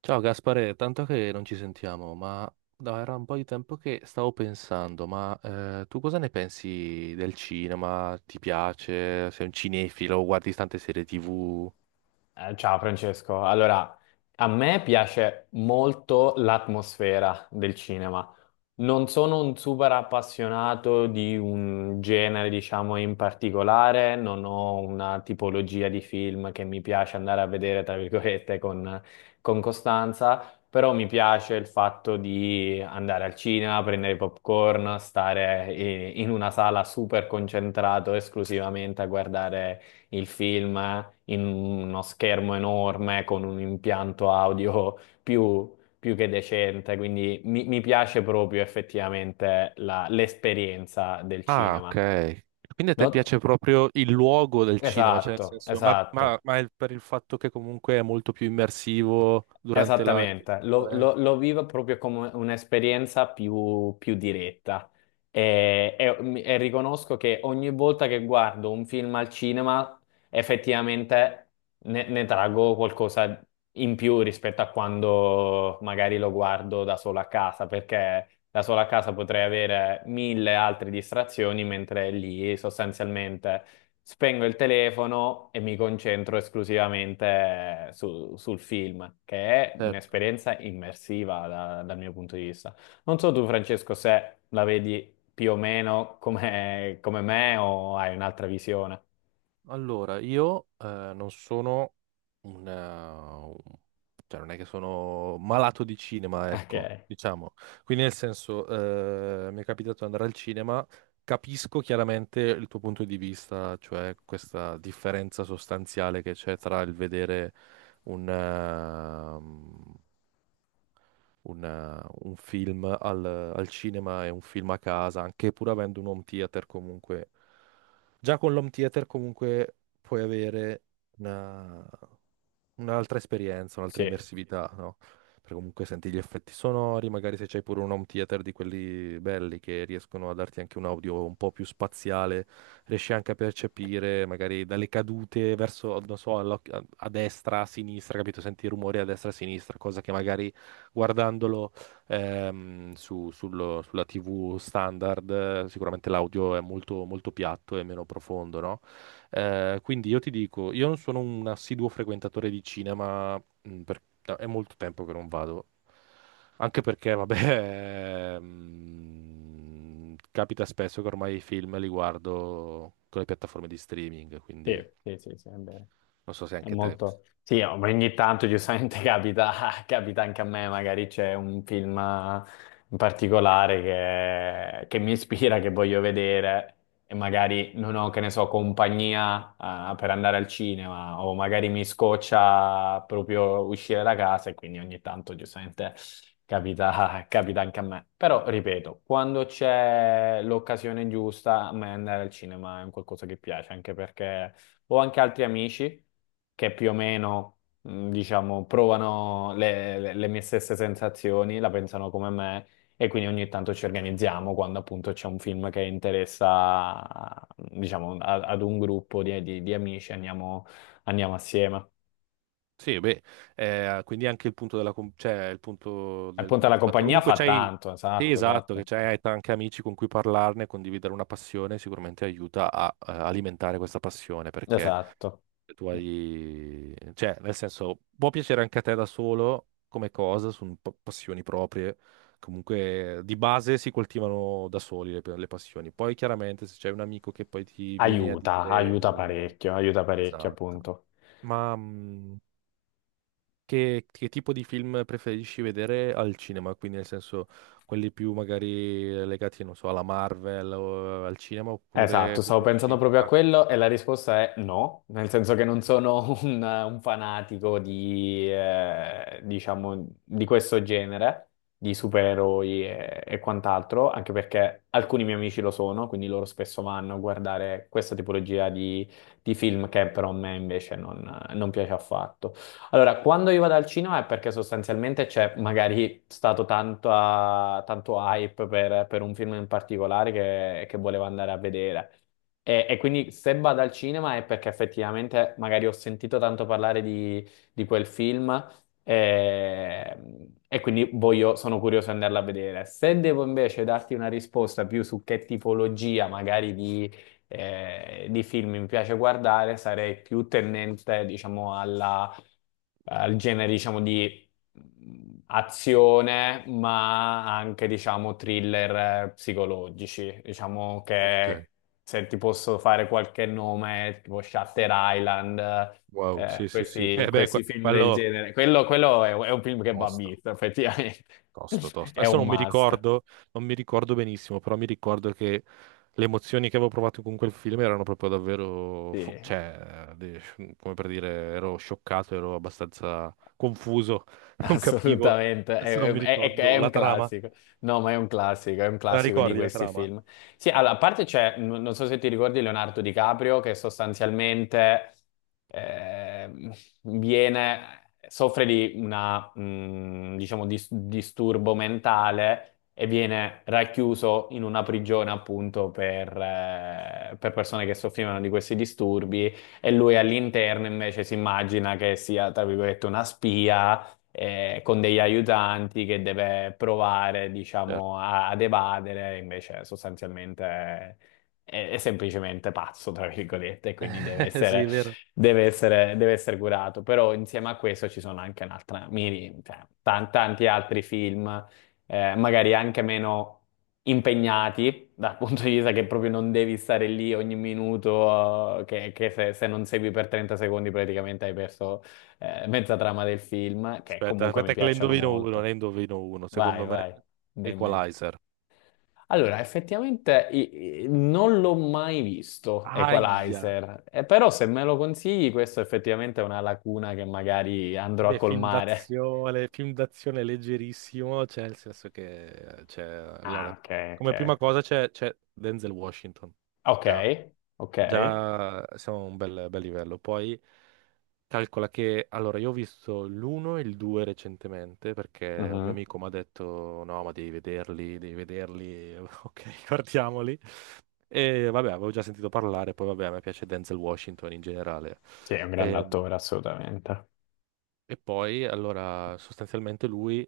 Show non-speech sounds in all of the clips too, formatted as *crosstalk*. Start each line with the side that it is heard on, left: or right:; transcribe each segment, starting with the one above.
right: Ciao Gaspare, tanto che non ci sentiamo, ma no, era un po' di tempo che stavo pensando, ma tu cosa ne pensi del cinema? Ti piace? Sei un cinefilo? Guardi tante serie TV?
left: Ciao Francesco, allora a me piace molto l'atmosfera del cinema. Non sono un super appassionato di un genere, diciamo, in particolare, non ho una tipologia di film che mi piace andare a vedere, tra virgolette, con costanza, però mi piace il fatto di andare al cinema, prendere i popcorn, stare in una sala super concentrato esclusivamente a guardare il film in uno schermo enorme con un impianto audio più, più che decente, quindi mi piace proprio effettivamente l'esperienza del
right: Ah,
left: cinema.
right: ok. Quindi a te
left: No?
right: piace proprio il luogo del cinema, cioè nel
left: Esatto,
right: senso, ma, ma-
left: esatto.
right: ma è per il fatto che comunque è molto più immersivo durante la
left: Esattamente, lo,
right: riproduzione,
left: lo-
right: eh?
left: lo vivo proprio come un'esperienza più, più diretta e, e riconosco che ogni volta che guardo un film al cinema effettivamente ne traggo qualcosa in più rispetto a quando magari lo guardo da solo a casa, perché da solo a casa potrei avere mille altre distrazioni, mentre lì sostanzialmente spengo il telefono e mi concentro esclusivamente sul film, che è
right: Certo.
left: un'esperienza immersiva dal mio punto di vista. Non so tu, Francesco, se la vedi più o meno come, come me o hai un'altra visione. *laughs*
right: Allora, io non sono cioè non è che sono malato di cinema,
left: Ok,
right: ecco, diciamo. Quindi nel senso, mi è capitato di andare al cinema, capisco chiaramente il tuo punto di vista, cioè questa differenza sostanziale che c'è tra il vedere un, ehm, un film al cinema e un film a casa, anche pur avendo un home theater comunque. Già con l'home theater comunque puoi avere una- un'altra esperienza, un'altra
left: sì,
right: immersività, no? Perché comunque senti gli effetti sonori, magari se c'hai pure un home theater di quelli belli che riescono a darti anche un audio un po' più spaziale, riesci anche a percepire magari dalle cadute verso, non so, a destra, a sinistra, capito? Senti i rumori a destra, a sinistra, cosa che magari guardandolo sulla TV standard, sicuramente l'audio è molto, molto piatto e meno profondo, no? Quindi io ti dico, io non sono un assiduo frequentatore di cinema, no, è molto tempo che non vado, anche perché, vabbè, *laughs* capita spesso che ormai i film li guardo con le piattaforme di streaming, quindi
left: sì, sì, sì, sì, è vero.
right: non so se
left: È
right: anche te.
left: molto... Sì, oh, ma ogni tanto giustamente *laughs* capita, capita anche a me, magari c'è un film in particolare che mi ispira, che voglio vedere e magari non ho, che ne so, compagnia per andare al cinema o magari mi scoccia proprio uscire da casa e quindi ogni tanto giustamente capita, *laughs* capita anche a me. Però, ripeto, quando c'è l'occasione giusta, a me andare al cinema è un qualcosa che piace, anche perché... Ho anche altri amici che più o meno, diciamo, provano le, le mie stesse sensazioni, la pensano come me e quindi ogni tanto ci organizziamo quando appunto c'è un film che interessa, diciamo, ad un gruppo di, di amici, andiamo, andiamo assieme.
right: Sì, beh, quindi anche il punto cioè, il punto
left: E
right: del
left: appunto
right: il
left: la
right: fatto che
left: compagnia
right: comunque
left: fa
right: c'hai.
left: tanto,
right: Sì,
left: esatto,
right: esatto, che
left: esatto,
right: c'hai anche amici con cui parlarne, condividere una passione, sicuramente aiuta a alimentare questa passione, perché
left: esatto.
right: tu hai, cioè, nel senso, può piacere anche a te da solo come cosa, sono passioni proprie. Comunque, di base si coltivano da soli le passioni. Poi, chiaramente, se c'è un amico che poi ti viene a
left: Aiuta,
right: dire.
left: aiuta parecchio
right: Esatto.
left: appunto.
right: Ma che tipo di film preferisci vedere al cinema? Quindi, nel senso, quelli più magari legati, non so, alla Marvel o al cinema, oppure
left: Esatto, stavo pensando
right: preferisci.
left: proprio a
right: Ah,
left: quello e la risposta è no, nel senso che non sono *laughs* un fanatico di, diciamo, di questo genere, di supereroi e quant'altro, anche perché alcuni miei amici lo sono, quindi loro spesso vanno a guardare questa tipologia di film che però a me invece non, non piace affatto. Allora, quando io vado al cinema è perché sostanzialmente c'è magari stato tanto, ah, tanto hype per un film in particolare che volevo andare a vedere. E quindi se vado al cinema è perché effettivamente magari ho sentito tanto parlare di quel film e, e quindi sono curioso di andarla a vedere. Se devo invece darti una risposta più su che tipologia magari di film mi piace guardare, sarei più tendente, diciamo, alla al genere, diciamo, di azione, ma anche, diciamo, thriller psicologici. Diciamo
right: ok.
left: che se ti posso fare qualche nome, tipo Shutter Island,
right: Wow, sì, sì, sì. *laughs*
left: questi,
right: Eh beh,
left: questi film del
right: quello
left: genere. Quello è un film che va
right: tosto.
left: visto, effettivamente. *laughs*
right: Tosto, tosto.
left: È
right: Adesso
left: un must.
right: non mi ricordo benissimo, però mi ricordo che le emozioni che avevo provato con quel film erano proprio davvero,
left: Sì.
right: cioè, come per dire, ero scioccato, ero abbastanza confuso, *laughs* non capivo.
left: Assolutamente,
right: Adesso non
left: è,
right: mi
left: è- è- è
right: ricordo
left: un
right: la trama.
left: classico. No, ma è un
right: Te la
left: classico di
right: ricordi la
left: questi
right: trama?
left: film. Sì, allora, a parte c'è, non so se ti ricordi Leonardo DiCaprio, che sostanzialmente ehm, viene, soffre di una, diciamo, disturbo mentale e viene racchiuso in una prigione appunto per persone che soffrivano di questi disturbi e lui all'interno invece si immagina che sia, tra virgolette, una spia con degli aiutanti che deve provare, diciamo,
right: Certo.
left: ad evadere, invece sostanzialmente è, è semplicemente pazzo, tra virgolette, e quindi deve
right: *laughs* Sì,
left: essere,
right: è vero.
left: deve essere, deve essere curato. Però insieme a questo ci sono anche un'altra, cioè, tanti altri film, magari anche meno impegnati dal *laughs* punto di vista che proprio non devi stare lì ogni minuto, che se, se non segui per 30 secondi praticamente hai perso mezza trama del film, che
right: Aspetta,
left: comunque mi
right: aspetta che ne
left: piacciono
right: indovino uno,
left: molto.
right: ne indovino uno.
left: Vai,
right: Secondo me,
left: vai, dimmi.
right: Equalizer.
left: Allora, effettivamente non l'ho mai visto
right: Aia.
left: Equalizer, però se me lo consigli, questo effettivamente è una lacuna che magari andrò a
right: Beh,
left: colmare.
right: film d'azione leggerissimo, cioè nel senso che, cioè,
left: Ah,
right: allora,
left: ok, ok.
right: come prima cosa c'è Denzel Washington,
left: Ok,
right: già,
left: ok.
right: già siamo a un bel, bel livello. Poi calcola che, allora, io ho visto l'uno e il due recentemente perché un mio
left: Mhm.
right: amico mi ha detto, no, ma devi vederli, *laughs* ok, guardiamoli. E vabbè, avevo già sentito parlare, poi vabbè, a me piace Denzel Washington in generale.
left: Sì, è un grande
right: Ehm,
left: attore, assolutamente.
right: E, poi, allora, sostanzialmente lui.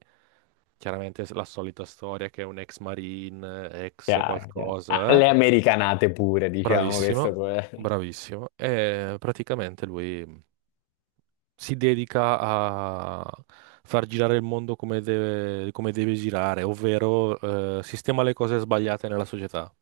right: Chiaramente la solita storia che è un ex marine, ex
left: Chiaro, chiaro. Ah,
right: qualcosa, eh.
left: le americanate pure, diciamo, questo
right: Bravissimo,
left: pure.
right: bravissimo. E praticamente lui si dedica a far girare il mondo come deve girare, ovvero sistema le cose sbagliate nella società.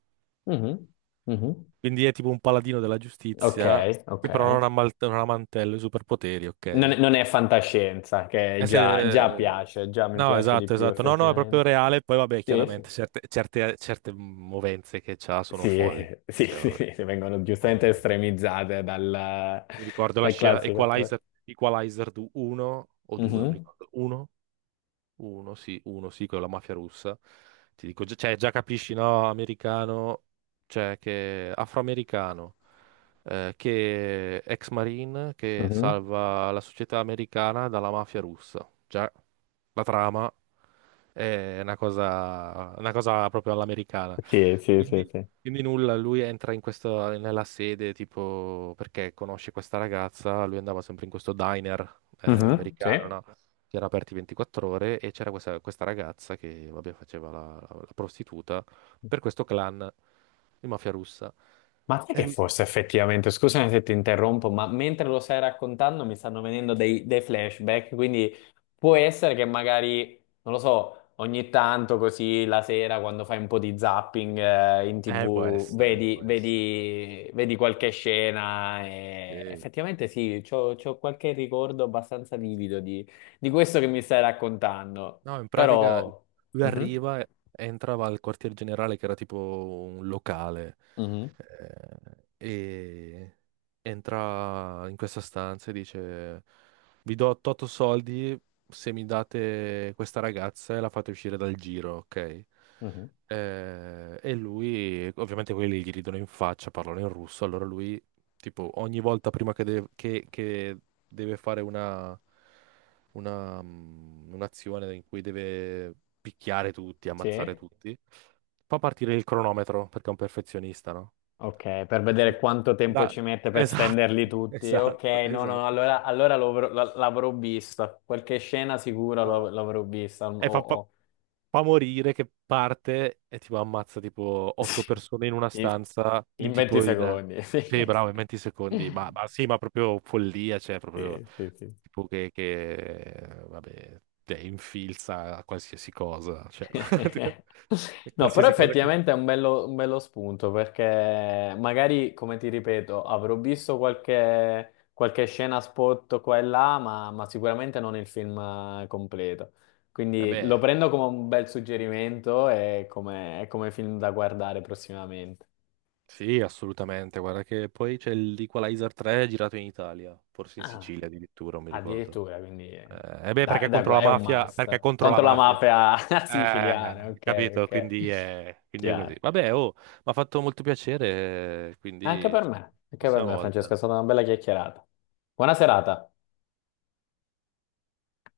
left: Mhm, mhm.
right: Quindi è tipo un paladino della
left: Ok,
right: giustizia
left: ok.
right: che però non ha mantello e superpoteri,
left: Non
right: ok?
left: è, non è fantascienza, che
right: Eh,
left: già, già
right: se-
left: piace, già mi
right: No,
left: piace di
right: esatto,
left: più
right: esatto. No, no, è proprio
left: effettivamente.
right: reale. Poi, vabbè,
left: Sì, sì.
right: chiaramente certe movenze che c'ha sono
left: Sì,
right: folli.
left: *laughs*
right: Eh,
left: sì,
right: Cioè,
left: sì,
right: vabbè.
left: sì, sì, vengono giustamente
right: Eh,
left: estremizzate dal,
right: Mi ricordo la
left: dal
right: scena
left: classico attore.
right: Equalizer, Equalizer 1 o 2, mi
left: Mhm,
right: ricordo. 1? 1, sì, 1, sì, con la mafia russa. Ti dico, cioè, già capisci, no, americano, cioè, che afroamericano, che ex marine, che
left: mhm.
right: salva la società americana dalla mafia russa. Già, la trama. È una cosa proprio all'americana.
left: Sì, sì, sì,
right: Quindi,
left: sì.
right: quindi nulla, lui entra nella sede, tipo, perché conosce questa ragazza, lui andava sempre in questo diner
left: Mhm,
right: americano,
left: sì.
right: no? Che era aperti 24 ore e c'era questa ragazza che, vabbè, faceva la prostituta per questo clan di mafia russa.
left: Ma te
right: E
left: che
right: lui si.
left: forse effettivamente, scusami se ti interrompo, ma mentre lo stai raccontando mi stanno venendo dei, dei flashback, quindi può essere che magari, non lo so, ogni tanto così la sera quando fai un po' di zapping in
right: Può
left: TV
right: essere,
left: vedi,
right: può essere.
left: vedi, vedi qualche scena e
right: Sì.
left: effettivamente sì, c'ho, c'ho qualche ricordo abbastanza vivido di questo che mi stai raccontando,
right: No, in pratica
left: però...
right: lui
left: Mhm,
right: arriva, e entrava al quartier generale che era tipo un locale
left: mhm,
right: e entra in questa stanza e dice vi do 8 soldi se mi date questa ragazza e la fate uscire dal giro, ok?
left: mhm.
right: E lui, ovviamente quelli gli ridono in faccia, parlano in russo, allora lui tipo ogni volta prima che deve fare un'azione in cui deve picchiare tutti, ammazzare
left: Sì.
right: tutti, fa partire il cronometro perché è un perfezionista, no?
left: Ok, per vedere quanto tempo
right: Da-
left: ci mette per
right: Esatto,
left: stenderli
right: *laughs*
left: tutti. Ok,
right: esatto,
left: no, no,
right: esatto.
left: allora, allora l'avrò vista. Qualche scena sicura
right: No.
left: l'avrò vista.
right: E fa, pa- fa morire che parte e tipo ammazza tipo
left: *laughs*
right: otto
left: Sì,
right: persone in una
left: In,
right: stanza, in
left: in 20
right: tipo in.
left: secondi. *laughs*
right: Sì, bravo, in 20 secondi. Ma sì, ma proprio follia, cioè proprio
left: Sì, sì, sì.
right: tipo che vabbè, te infilza a qualsiasi cosa, cioè
left: *laughs*
right: *laughs* e
left: No, però
right: qualsiasi cosa che.
left: effettivamente è un bello spunto perché magari, come ti ripeto, avrò visto qualche, qualche scena spot qua e là, ma sicuramente non il film completo. Quindi lo
right: Vabbè,
left: prendo come un bel suggerimento e come film da guardare prossimamente.
right: sì, assolutamente. Guarda che poi c'è l'Equalizer 3 girato in Italia, forse in
left: Ah,
right: Sicilia addirittura, non mi ricordo.
left: addirittura, quindi
right: Eh beh, perché è contro la
left: è un
right: mafia, perché è
left: must.
right: contro la
left: Contro la
right: mafia,
left: mafia *laughs*
right: Eh,
left: siciliana, ok,
right: capito,
left: ok.
right: quindi è così.
left: Chiaro.
right: Vabbè, oh, mi ha fatto molto piacere,
left: Anche
right: quindi
left: per me, anche per
right: prossima
left: me, Francesca,
right: volta.
left: è stata una bella chiacchierata. Buona serata.